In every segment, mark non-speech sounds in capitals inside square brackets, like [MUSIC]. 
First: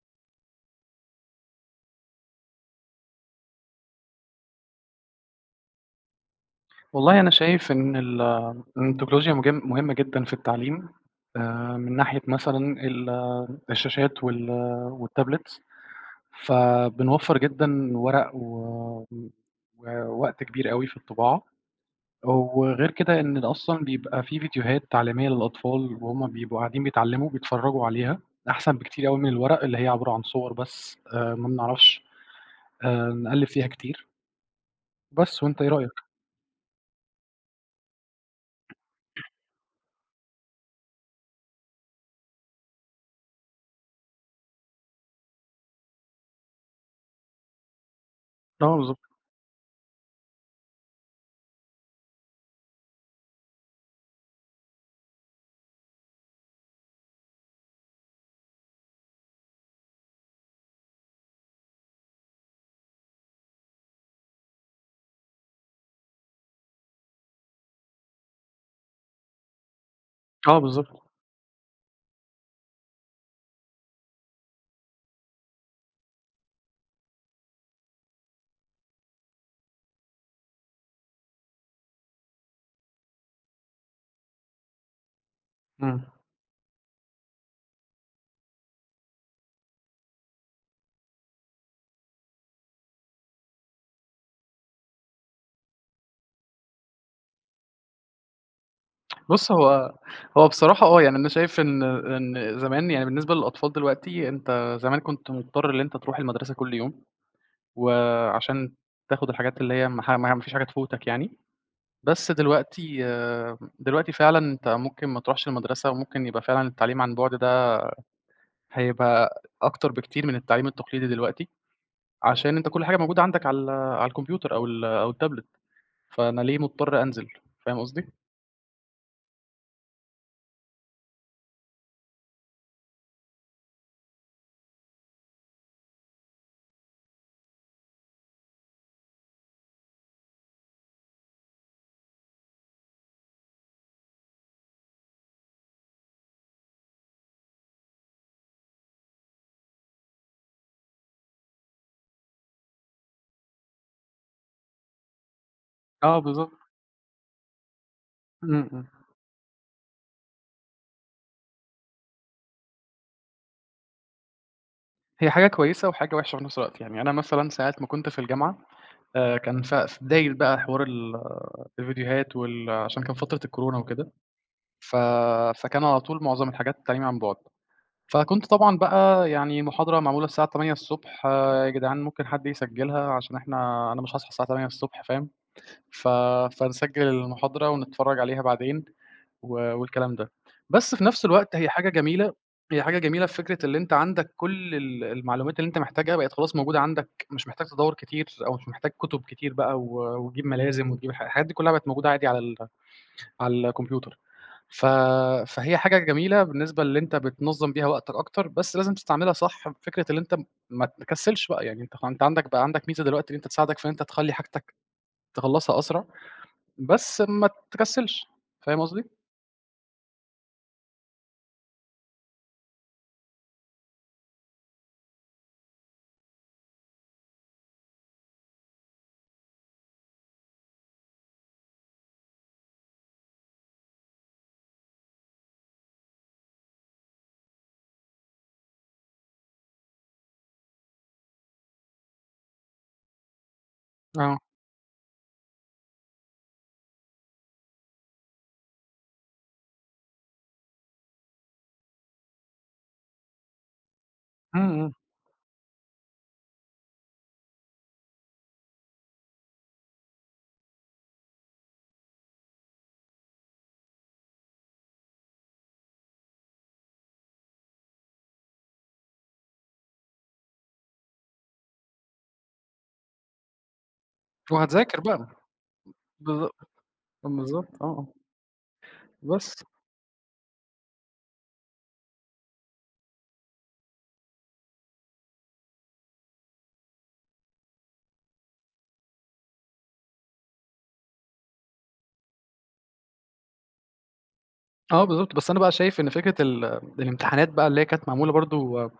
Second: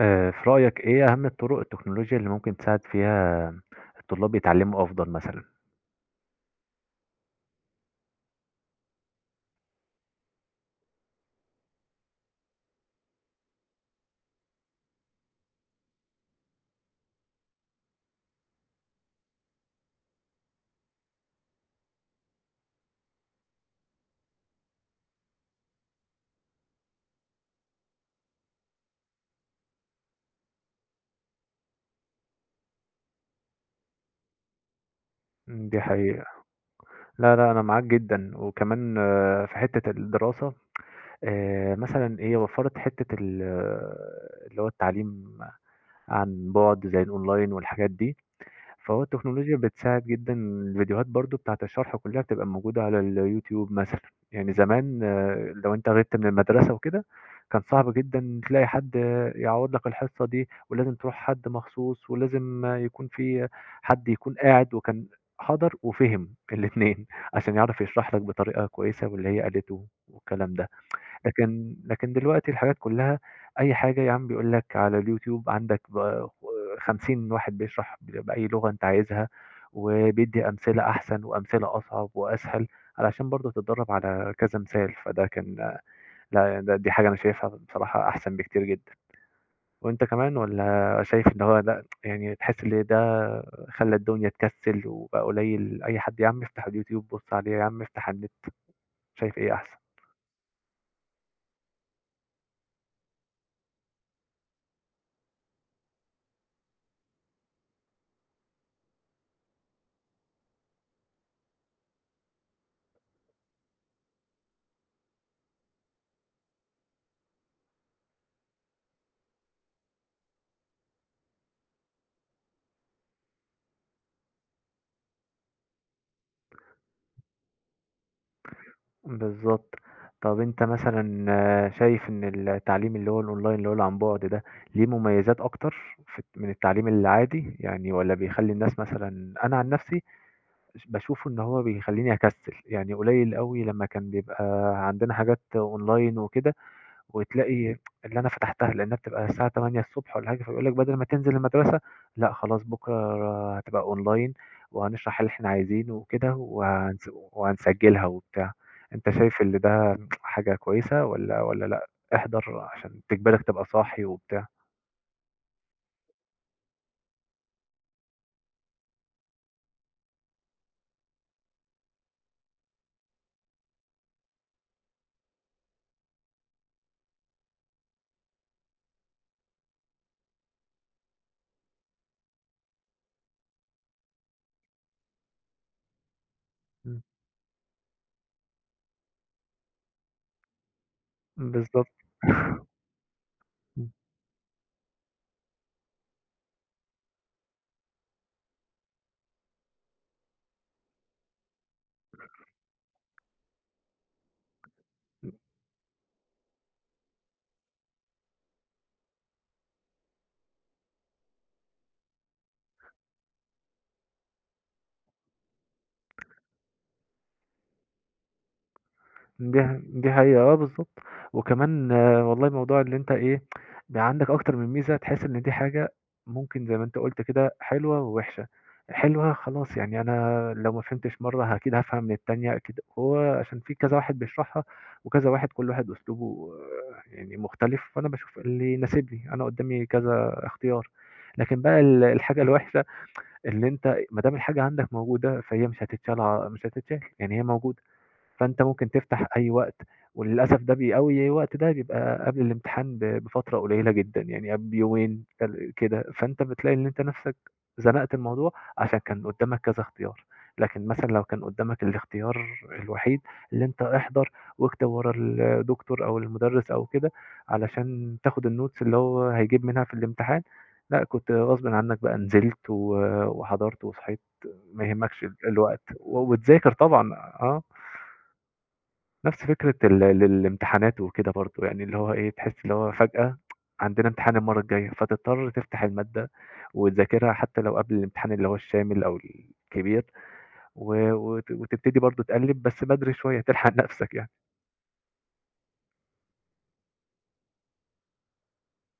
في رأيك إيه أهم الطرق التكنولوجيا اللي ممكن تساعد فيها الطلاب يتعلموا أفضل مثلًا؟ والله أنا شايف إن التكنولوجيا مهمة جدًا في التعليم، من ناحية مثلًا ال الشاشات والتابلتس، فبنوفّر جدًا ورق و ووقت كبير أوي في الطباعة، وغير كده إن أصلًا بيبقى في فيديوهات تعليمية للأطفال وهُم بيبقوا قاعدين بيتعلموا بيتفرّجوا عليها، أحسن بكتير أوي من الورق اللي هي عبارة عن صور بس ما بنعرفش نقلِّب فيها كتير، بس وأنت إيه دي رأيك؟ حقيقة. لا، لا، أنا معاك جدًا، وكمان في حتّة الدراسة، مثلًا هي وفّرت حتّة اللي هو التعليم عن بُعد زي الأونلاين والحاجات دي. آه بالضبط، فهو التكنولوجيا بتساعد جدًا، الفيديوهات برضه بتاعة الشرح كلّها بتبقى موجودة على اليوتيوب مثلًا. يعني زمان لو أنت غِبت من المدرسة وكده، كان صعب جدًا تلاقي حد يعوّض لك الحصة دي، ولازم تروح حد مخصوص، ولازم يكون في حد يكون قاعد وكان حَضَر وفِهِم الاتنين، [LAUGHS] عشان يعرف يشرح لك بطريقة كويسة واللي هي قالته والكلام آه ده. بالضبط، لكن دلوقتي الحاجات كلها، أي حاجة يا عم بيقول لك على اليوتيوب عندك 50 واحد بيشرح بأي لغة أنت عايزها، وبيدّي أمثلة أحسن وأمثلة أصعب وأسهل، علشان برضه تتدرّب على كذا مثال. فده كان إمم. لأ، دي حاجة أنا شايفها بصراحة أحسن بكتير جدًا. وأنت كمان والّا شايف إن هو لأ، يعني تحس إن ده خلّى الدنيا تكسّل وبقى قليل، أي حد يا عم افتح اليوتيوب بُص عليه، يا عم افتح على النت، شايف بُص، إيه أحسن؟ هو هو بصراحة آه، يعني أنا شايف إن زمان يعني بالنسبة للأطفال دلوقتي، أنت زمان كنت مضطر إن أنت تروح المدرسة كل يوم، وعشان تاخد الحاجات اللي هي ما فيش حاجة تفوتك يعني، بس دلوقتي آه، دلوقتي فعلًا أنت ممكن ما تروحش المدرسة، وممكن يبقى فعلًا التعليم عن بُعد ده هيبقى أكتر بكتير من التعليم التقليدي دلوقتي، عشان أنت كل حاجة موجودة عندك على الكمبيوتر أو التابلت، فأنا ليه مضطر أنزل، فاهم قصدي؟ بالضبط. طَب أنت مثلًا شايف إن التعليم اللي هو الأونلاين اللي عن بُعد ده، ليه مميزات أكتر من التعليم العادي؟ يعني والّا بيخلّي الناس مثلًا؟ أنا عن نفسي باشوف إن هو بيخلّيني أكسِّل، يعني قليل أوي لمّا كان بيبقى عندنا حاجات أونلاين وكده وتلاقي اللي أنا فتحتها لأنها بتبقى الساعة 8:00 ص والّا حاجة، فبيقول لك بدل ما تنزل المدرسة لأ خلاص بكرة هتبقى أونلاين وهنشرح اللي إحنا عايزينه آه وكده بالضبط، وهنسجلها وبتاع. إمم، إمم. أنت شايف اللي ده حاجة كويسة والّا لأ احضر عشان تجبرك تبقى صاحي وبتاع؟ هي حاجة كويسة وحاجة وحشة في نفس الوقت، يعني أنا مثلًا ساعة ما كنت في الجامعة كان في بداية بقى حوار ال آه، الفيديوهات وال آه، عشان كان فترة الكورونا وكده، ف فكان على طول معظم الحاجات التعليم عن بُعد، فكنت طبعًا بقى يعني محاضرة معمولة الساعة 08:00 يا جدعان ممكن حد يسجلها عشان أنا مش هاصحى الساعة 08:00 فاهم؟ ف إمم، فنسجل المحاضرة ونتفرج عليها بعدين. والكلام ده. بس في نفس الوقت هي حاجة بالضبط، جميلة، هي حاجة جميلة في فكرة اللي إمم. أنت عندك كل المعلومات اللي أنت محتاجها بقت خلاص موجودة عندك، مش محتاج تدوّر كتير أو مش محتاج كتب كتير بقى وتجيب ملازم وتجيب الحاجات دي كلها بقت موجودة عادي على الكمبيوتر. ف فهي حاجة جميلة بالنسبة اللي أنت بتنظّم بيها وقتك أكتر، بس لازم تستعملها صح في فكرة اللي أنت ما تكسّلش بقى، يعني أنت عندك ميزة دلوقتي إن أنت تساعدك في إن أنت تخلّي حاجتك تخلّصها أسرع، بس ما تكسّلش، فاهم قصدي؟ دي حقيقة، آه بالضبط. وكمان والله موضوع اللي أنت إيه، بقى عندك أكتر من ميزة، تحس إن دي حاجة ممكن زي ما أنت قُلت كده حلوة ووحشة. حلوة خلاص يعني أنا لو ما فهمتش مرّة أكيد هافهم من التانية، أكيد هو عشان في كذا واحد بيشرحها وكذا واحد، كل واحد أسلوبه يعني مختلف، فأنا باشوف اللي يناسبني، أنا قدّامي كذا اختيار. لكن بقى الحاجة الوحشة اللي أنت ما دام آه. الحاجة عندك موجودة فهي مش هتتشال، يعني هي موجودة. فأنت ممكن تفتح أي وقت، وللأسف ده بي أوي الوقت ده بيبقى قبل الامتحان بفترة قليلة جدًا، يعني إمم، قبل إمم. بيومين كده، فأنت بتلاقي إن أنت نَفْسك زنقت الموضوع عشان كان قدّامك كذا اختيار، لكن مثلًا لو كان قدّامك الاختيار الوحيد اللي أنت احضر واكتب ورا الدكتور أو المُدرِّس أو كده علشان تاخد الnotes اللي هو هيجيب منها في الامتحان، لأ كنت غصبٍ عنّك بقى نزلت وحضرت وصحيت ما وهتذاكر يهمكش بقى، الوقت بالض وتذاكر طبعًا، آه. بالضبط آه، آه، نفس بس. فكرة ال ال الامتحانات وكده برضه، يعني اللي هو إيه، تحس اللي هو فجأة عندنا امتحان المَرّة الجاية، فتضطر تفتح المادة وتذاكرها حتى لو قبل الامتحان اللي هو الشامل أو الكبير، و وت وتبتدي برضه تقلِّب بس بدري شوية تلحق نَفْسك يعني. آه بالضبط، بس أنا بقى شايف إن فكرة الامتحانات بقى اللي هي كانت معمولة برضه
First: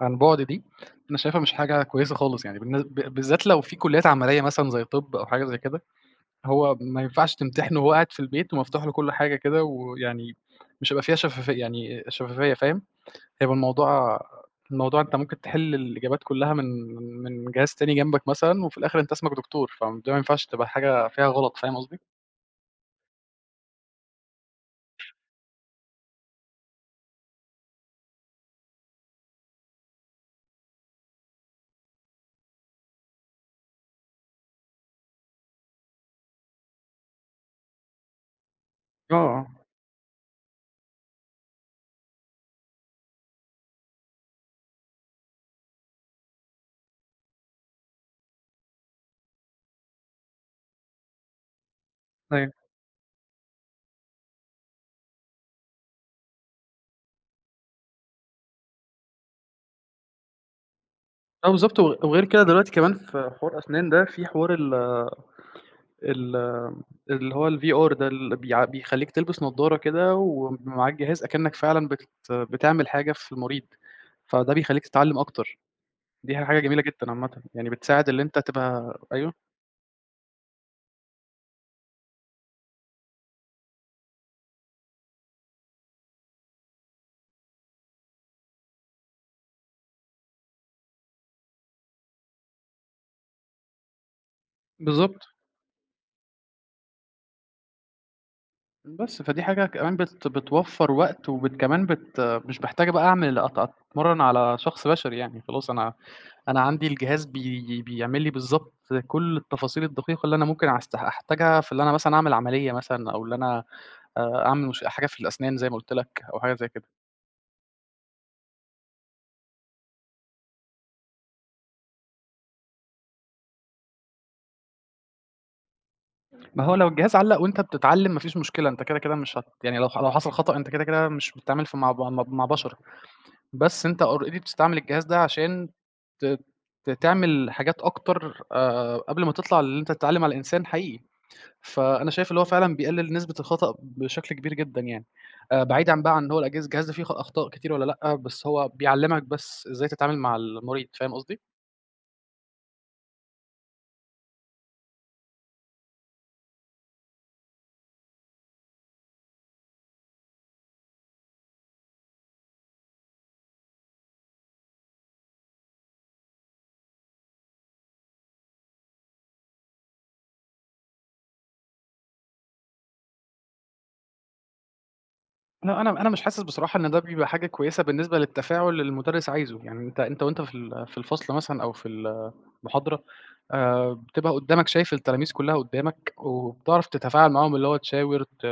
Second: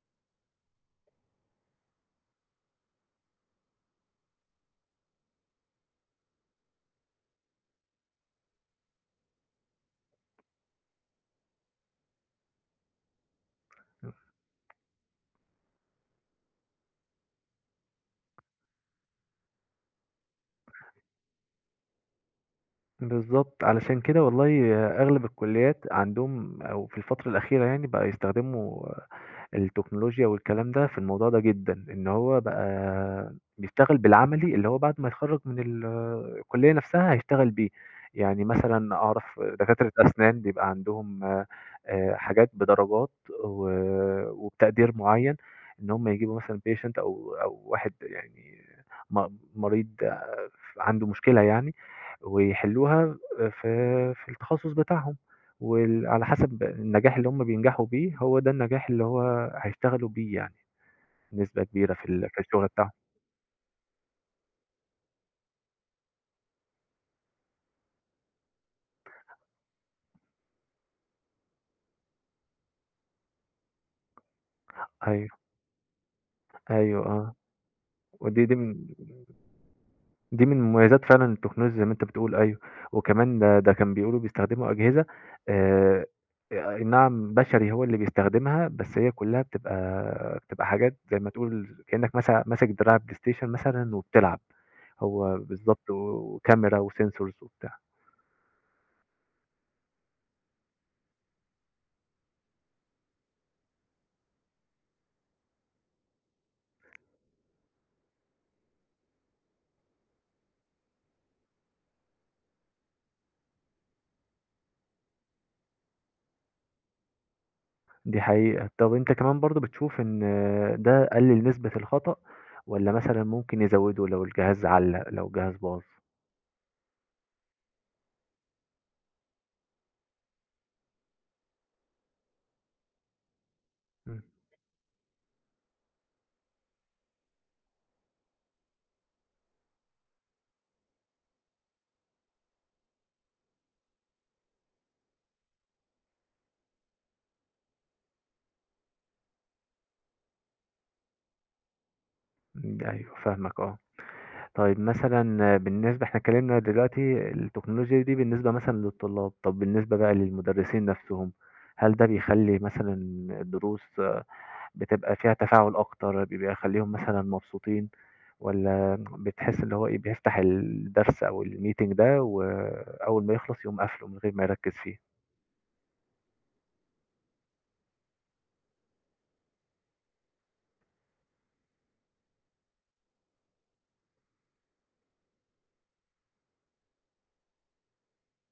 عن بُعد دي، أنا شايفها مش حاجة كويسة خالص يعني بالن ب بالذات لو في كليات عملية مثلًا زي طِب أو حاجة زي كده، هو ما ينفعش تمتحنه وهو قاعد في البيت ومفتوح له كل حاجة كده، ويعني مش هيبقى فيها شفافية فاهم، هيبقى الموضوع الموضوع أنت ممكن تحل الإجابات كلها من جهاز تاني جنبك مثلًا، وفي الآخر أنت اسمك دكتور، فده ما ينفعش تبقى حاجة فيها غلط، فاهم قصدي؟ بالضبط، علشان كده والله أغلب الكُلّيات عندهم أو في الفترة الأخيرة يعني بقى يستخدموا التكنولوجيا والكلام ده في الموضوع ده جدًا، إن هو بقى بيشتغل بالعملي اللي هو بعد ما يتخرّج من الكلية نفسها هيشتغل بيه. يعني مثلًا آه، أعرف آه. دكاترة أسنان بيبقى عندهم حاجات بدرجات و وبتقدير معيّن، إن هم يجيبوا مثلًا patient أو واحد يعني م مريض عنده مشكلة يعني أيوه. ويحلوها في في التخصص بتاعهم، وال على حسب النجاح اللي هم بينجحوا بيه، هو ده النجاح اللي هو هيشتغلوا بيه، يعني آه نسبة بالضبط، كبيرة في وغير في كده الشغل دلوقتي بتاعهم. كمان في حوار أسنان ده، في حوار ال ال اللي هو الVR ده اللي بيخلّيك تلبس نضارة كده ومعاك جهاز أكنّك فعلًا بتعمل حاجة في المريض، فده بيخلّيك تتعلّم أيوه، أكتر، دي حاجة جميلة أيوه جدًا آه، عامةً، يعني بتساعد اللي أنت ودي دي من تبقى أيوه، دي من مميزات فعلًا التكنولوجيا زي ما أنت بتقول، أيوه. وكمان ده ده كان بيقولوا بيستخدموا أجهزة، آآ، أي نعم بشري هو اللي بيستخدمها، بس هي كلّها بتبقى، حاجات زي ما تقول كإنّك مثلًا ماسك دراع بلاي ستيشن مثلًا وبتلعب، بالضبط، هو بالضبط، وكاميرا وsensors وبتاع. بس حاجة كمان بتوفّر وقت وبت كمان بت مش محتاجة بقى أعمل أتمرّن على شخص بشري يعني، خلاص أنا عندي الجهاز بيعمل لي بالضبط كل التفاصيل الدقيقة اللي أنا ممكن أحتاجها في اللي أنا مثلًا أعمل عملية مثلًا أو اللي أنا أعمل مش حاجة في الأسنان زي ما قُلت لك أو حاجة زي كده. دي حقيقة. طب أنت كمان برضه بتشوف إن ده قلِّل نسبة الخطأ والّا مثلًا ممكن يزوّده لو الجهاز علّق، لو الجهاز باظ؟ ما هو لو الجهاز علّق وأنت بتتعلم ما فيش مشكلة، أنت كده مش هت يعني لو حصل خطأ أنت كده مش بتتعامل في مع ب مع مع بشر، بس أنت إمم، already بتستعمل الجهاز ده عشان ت ت تعمل حاجات أكتر قبل ما تطلع للي أنت تتعلم على إنسان حقيقي. فأنا شايف اللي هو فعلًا بيقلل نسبة الخطأ بشكل كبير جدًا يعني، بعيدًا بقى عن هو الأجهزة الجهاز ده فيه أخطاء كتير والّا لأ، بس هو بيعلّمك بس إزاي تتعامل مع المريض، فاهم قصدي؟ إمم، أيوه فاهمك آه. طيب مثلًا بالنسبة، إحنا اتكلّمنا دلوقتي التكنولوجيا دي بالنسبة مثلًا للطلاب، طب بالنسبة بقى للمدرسين نَفْسهم، هل ده بيخلّي مثلًا الدروس بتبقى فيها تفاعل أكتر، بيخلّيهم مثلًا مبسوطين، والّا بتحس اللي هو إيه، بيفتح الدرس أو الmeeting ده وأول ما يخلص يقوم قافله من غير ما يركّز فيه؟ لأ، أنا مش حاسس بصراحة إن ده بيبقى حاجة كويسة بالنسبة للتفاعل اللي المدرس عايزه، يعني أنت وأنت في في الفصل مثلًا أو في المحاضرة بتبقى قدّامك شايف التلاميذ كلّها قدّامك، وبتعرف تتفاعل معاهم اللي هو تشاور ت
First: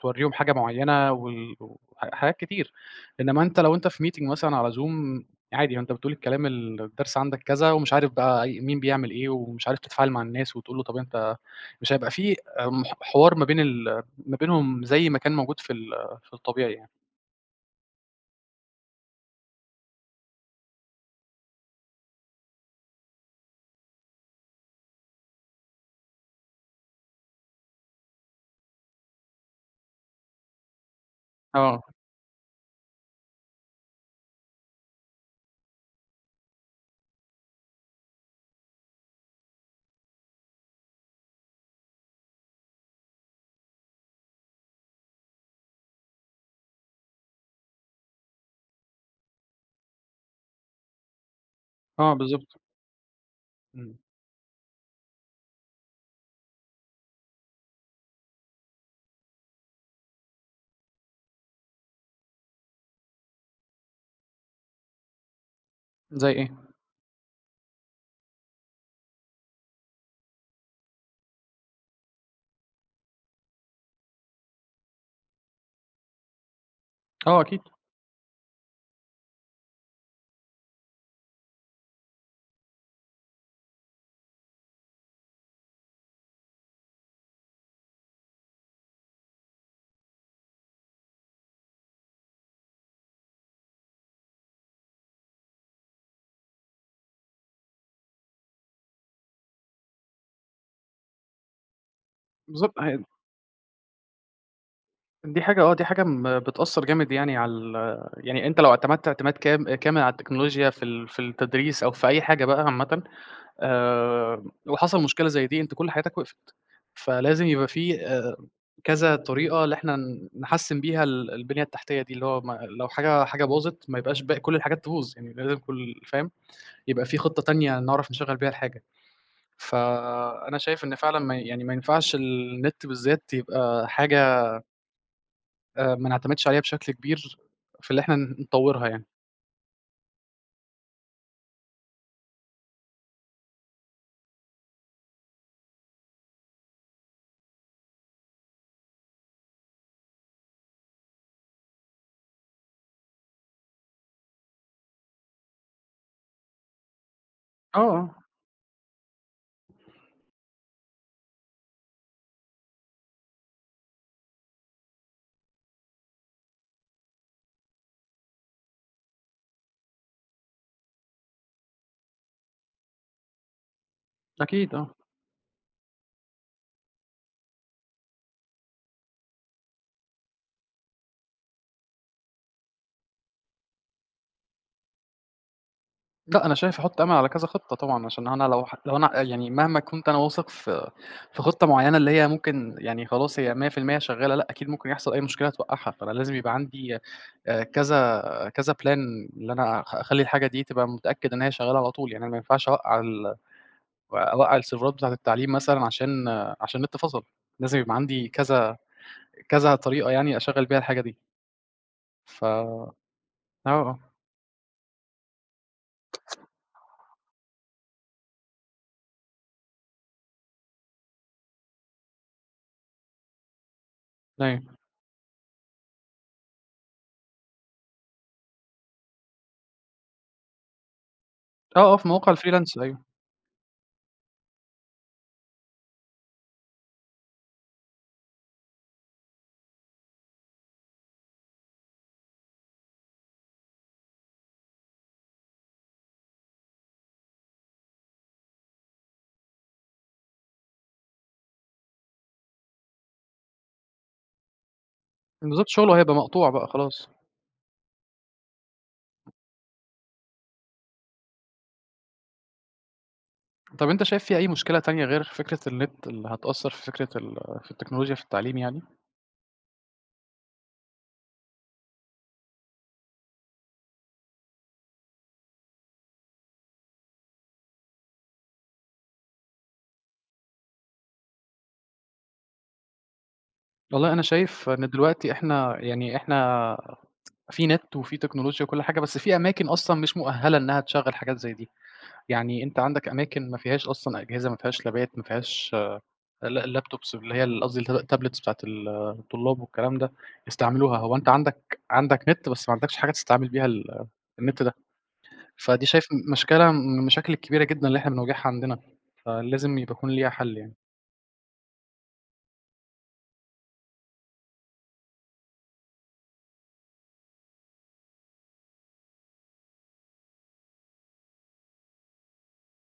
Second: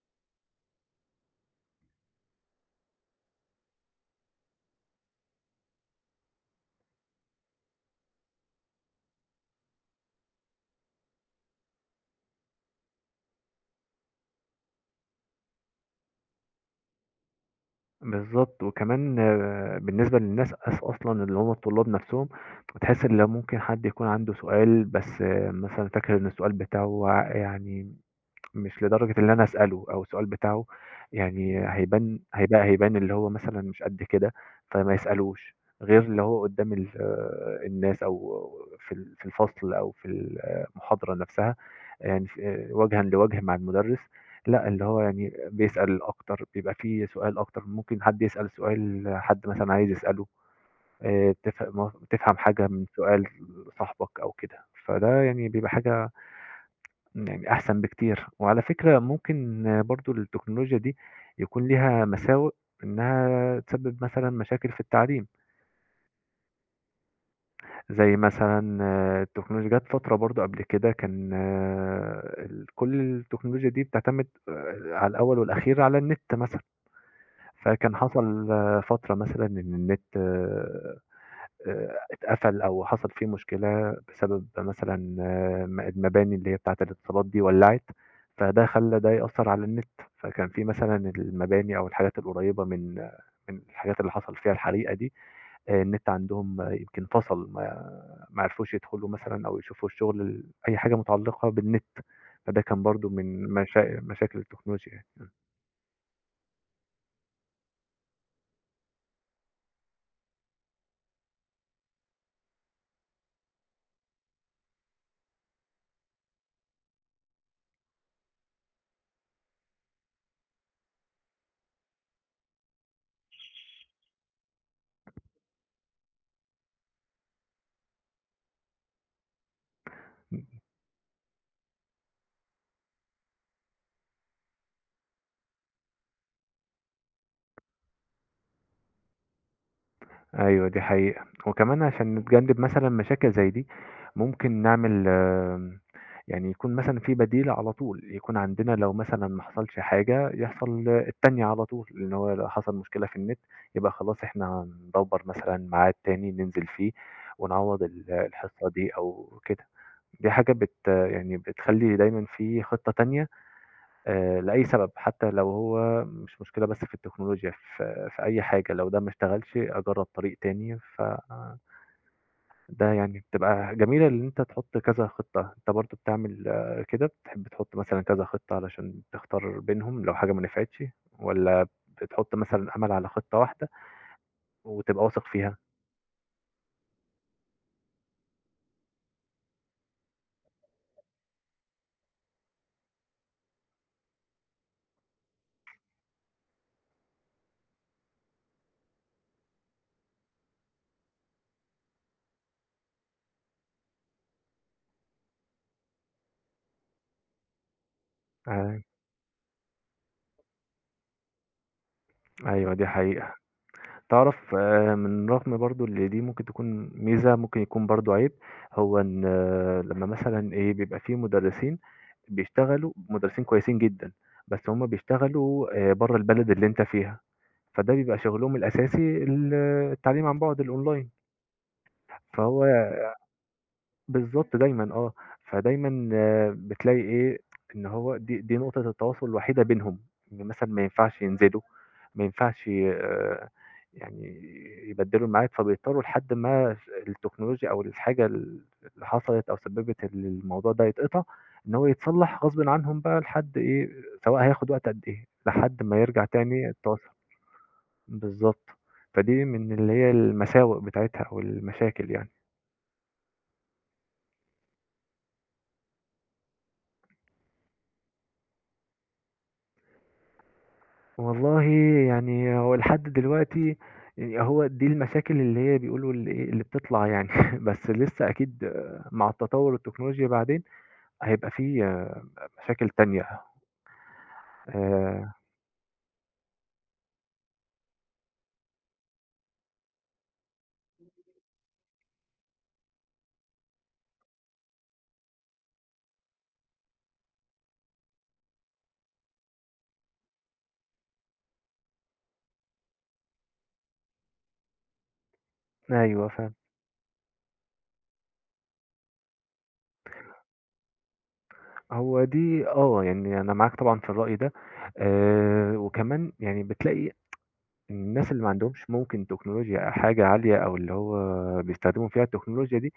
تورّيهم حاجة معيّنة وال وح حاجات كتير، إنما لو أنت في meeting مثلًا على Zoom عادي ما أنت بتقول الكلام الدرس عندك كذا ومش عارف بقى أي مين بيعمل إيه، ومش عارف تتفاعل مع الناس وتقول له طب أنت مش هيبقى في آمم، ح حوار ما بين ما بينهم زي ما كان موجود في الطبيعي يعني. بالضبط. وكمان بالنسبة للناس، أصلًا اللي هم الطلاب نفسهم، بتحس إن لو ممكن حد يكون عنده سؤال بس مثلًا فاكر إن السؤال بتاعه يعني مش لدرجة اللي أنا أسأله، أو السؤال بتاعه يعني آه، هيبان اللي هو مثلًا مش قد كده، فما يسألوش، غير اللي هو قدّام ال آه، الناس أو في في الفصل أو في المحاضرة نفسها، يعني ف آه، وجهًا لوجه مع المدرس، لأ اللي هو يعني بيسأل أكتر، بيبقى في سؤال أكتر، ممكن حد يسأل سؤال حد مثلًا عايز يسأله، تف م آه تفهم بالضبط، حاجة من سؤال إمم، صاحبك أو كده، فده يعني بيبقى حاجة يعني أحسن بكتير. وعلى فكرة ممكن برضه التكنولوجيا دي يكون ليها مساوئ إنها تسبب مثلًا مشاكل في التعليم، زي إيه؟ زي مثلًا التكنولوجيا جات فترة برضه قبل كده كان آه، ال كل التكنولوجيا دي بتعتمد على الأول والأخير على النت مثلًا، آه أكيد، فكان حصل فترة مثلًا إن النت اتقفل أو حصل فيه مشكلة بسبب مثلًا آه، م المباني اللي هي بتاعة الاتصالات دي ولّعت، فده خلّى ده يأثّر على النت، فكان في مثلًا المباني أو الحاجات القريّبة من من الحاجات اللي حصل فيها الحريقة دي، النت عندهم يمكن فصل، ما عرفوش يدخلوا مثلًا أو يشوفوا الشغل ال أي حاجة متعلقة بالنت، فده بالضبط كان ه برضه من مشاكل التكنولوجيا يعني. إمم. دي حاجة آه، دي حاجة بتأثّر جامد يعني على ال يعني أنت لو اعتمدت اعتماد كامل على التكنولوجيا في في التدريس أو في أي حاجة بقى عامةً وحصل مشكلة زي دي أنت كل حياتك وقفت، فلازم يبقى في كذا طريقة اللي إحنا نحسّن بيها البنية التحتية دي، اللي هو ما لو حاجة باظت ما يبقاش باقي كل الحاجات تبوظ، يعني لازم كل فاهم؟ يبقى في خطة تانية نعرف نشغّل بيها الحاجة. فأنا شايف إن فعلًا ما يعني ما ينفعش النت بالذات يبقى حاجة ما نعتمدش عليها بشكل كبير في اللي إحنا نطوّرها يعني. أيوه دي حقيقة. وكمان عشان نتجنب مثلًا مشاكل زي دي، ممكن نعمل يعني يكون مثلًا في بديل على طول، يكون عندنا لو مثلًا ما حصلش حاجة يحصل التانية على طول، لإن هو لو حصل مشكلة في النت يبقى خلاص إحنا هندوّر مثلًا ميعاد تاني ننزل فيه آه، ونعوّض آه، الحصة دي أو كده. دي حاجة بت يعني بتخلّي دايمًا في خطة تانية لأي سبب، حتى لو هو مش مشكلة بس في التكنولوجيا، في في أي حاجة، لو ده ما اشتغلش أجرّب طريق تاني، فده يعني بتبقى جميلة إن أنت أكيد تحُط آه. كذا خطة. أنت برضه بتعمل كده، بتحب تحُط مثلًا كذا خطة علشان تختار بينهم لو حاجة ما نفعتش، والّا بتحُط مثلًا أمَل على خطة واحدة وتبقى واثق فيها؟ لأ، أنا شايف أحُط أمل على كذا خطة طبعًا، عشان أنا لو أنا يعني مهما كنت أنا واثق في في خطة معيّنة اللي هي ممكن يعني خلاص هي 100% شغّالة، لأ، أكيد ممكن يحصل أي مشكلة هتوقّعها، فأنا لازم يبقى عندي آآ كذا كذا plan اللي أنا أخلّي الحاجة دي تبقى متأكد إن هي شغّالة على طول، يعني أنا ما ينفعش أوقّع ال وأوقّع السيرفرات بتاعة التعليم مثلًا عشان النت فصل، لازم يبقى عندي كذا آآ كذا طريقة يعني أشغّل بيها الحاجة دي، ف أيوه دي آه، حقيقة. آه، تعرف من رغم برضه اللي دي ممكن تكون ميزة، ممكن يكون برضه عيب، هو إن لمّا مثلًا بيبقى في مُدرّسين بيشتغلوا مُدرّسين كويسين جدًا، بس أيوه، هم بيشتغلوا برّه البلد اللي أنت فيها، فده بيبقى شغلهم الأساسي التعليم عن بُعد الأونلاين، آه، آه، في مواقع فهو الfreelance أيوه، بالضبط دايمًا فدايمًا بتلاقي إن هو دي نقطة التواصل الوحيدة بينهم، إن مثلًا ما ينفعش ينزلوا، ما ينفعش يعني يبدّلوا الميعاد، فبيضطروا لحد ما التكنولوجيا أو الحاجة اللي حصلت أو سبّبت إن الموضوع ده يتقطع، إن هو يتصلّح غصبٍ عنهم بقى لحد سواء هياخد وقت قد إيه، بالضبط لحد شغله ما هيبقى يرجع مقطوع بقى تاني خلاص. التواصل بالضبط، فدي من اللي هي المساوئ بتاعتها أو المشاكل يعني. طَب أنت شايف في أي مشكلة تانية غير فكرة النت اللي هتأثّر في فكرة في التكنولوجيا في التعليم يعني؟ والله يعني هو لحد دلوقتي، يعني هو دي المشاكل اللي هي بيقولوا اللي إيه اللي بتطلع يعني [LAUGHS] بس لسه أكيد مع التطور التكنولوجيا بعدين هيبقى فيه مشاكل تانية. والله أنا شايف إن دلوقتي آه إحنا يعني إحنا في نت وفي تكنولوجيا وكل حاجة، بس في أماكن أصلًا مش مؤهّلة إنّها تشغّل حاجات زي دي، يعني أنت عندك أماكن ما فيهاش أصلًا أجهزة، ما فيهاش لابات، ما فيهاش لأ اللابتوبس اللي هي ال قصدي الtablets بتاعة الطلاب والكلام ده، يستعملوها، هو أنت عندك نت بس ما عندكش حاجة تستعمل بيها النت ده، فدي شايف أيوه فاهم. مشكلة من المشاكل الكبيرة جدًا اللي إحنا بنواجهها عندنا، فلازم يبقى يكون ليها حل يعني، هو دي يعني أنا معاك طبعا في الرأي ده. وكمان يعني بتلاقي الناس اللي ما عندهمش ممكن تكنولوجيا أو حاجة عالية أو اللي هو بيستخدموا فيها التكنولوجيا دي،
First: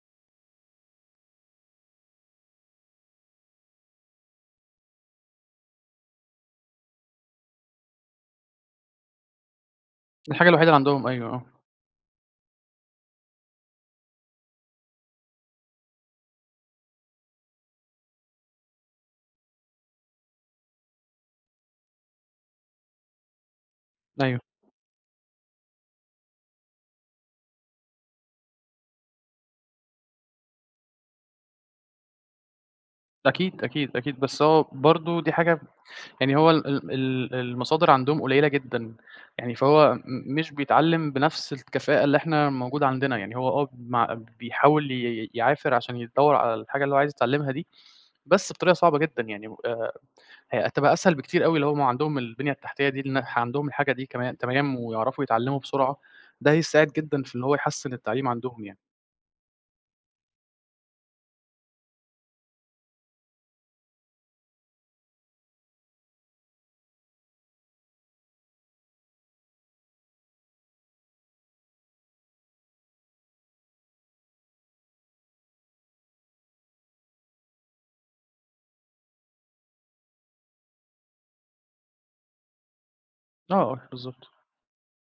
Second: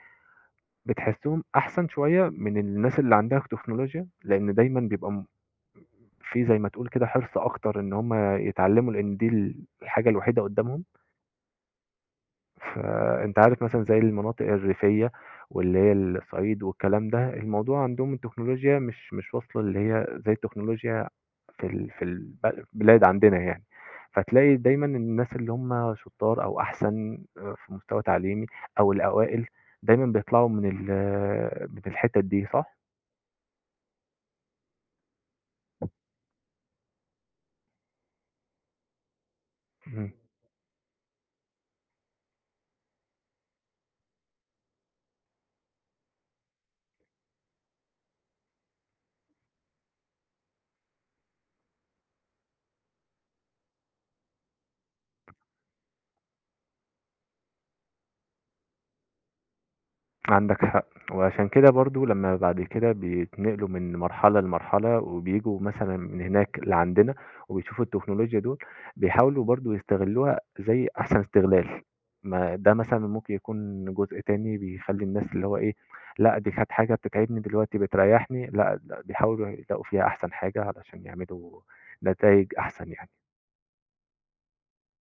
بتحسهم أحسن شوية من الناس اللي عندها تكنولوجيا، لأن دايما بيبقى في زي ما تقول كده حرص أكتر إن هم يتعلّموا، لإن دي الحاجة دي الوحيدة الحاجة الوحيدة اللي قدّامهم. عندهم أيوه، آه، فأنت عارف مثلًا زي المناطق الريفية واللي هي الصعيد والكلام ده، الموضوع عندهم التكنولوجيا مش واصلة اللي هي زي التكنولوجيا في في البلاد عندنا يعني، أيوه، فتلاقي دايمًا الناس اللي هم شطّار أو أحسن في مستوى تعليمي أو الأوائل، دايمًا بيطلعوا من من الحتت دي، صح؟ أكيد، أكيد، أكيد، بس هو برضه دي حاجة يعني هو ال ال ال المصادر عندهم قليّلة جدًا، يعني فهو إمم. مش بيتعلّم بنفس الكفاءة اللي إحنا موجودة عندنا، يعني هو آه مع بيحاول يعافر عشان يدوّر على الحاجة اللي هو عايز يتعلّمها دي، بس بطريقة صعبة جدًا يعني هتبقى أسهل بكتير أوي لو هُم عندهم البنية التحتية دي إن عندهم الحاجة دي كمان تمام ويعرفوا يتعلّموا بسرعة، ده هيساعد جدًا في اللي هو يحسّن التعليم عندهم يعني. عندك حق. وعشان كده برضه لمّا بعد كده بيتنقلوا من مرحلة لمرحلة، وبييجوا مثلًا من هناك لعندنا، وبيشوفوا التكنولوجيا دول، بيحاولوا برضه يستغلوها زي أحسن استغلال، ما ده مثلًا ممكن يكون جزء تاني بيخلّي الناس اللي هو إيه، لأ دي كانت حاجة بتتعبني دلوقتي بتريحني، لأ، لأ بيحاولوا يلاقوا فيها أحسن حاجة علشان يعملوا نتايج أحسن يعني. آه، آه، بالضبط.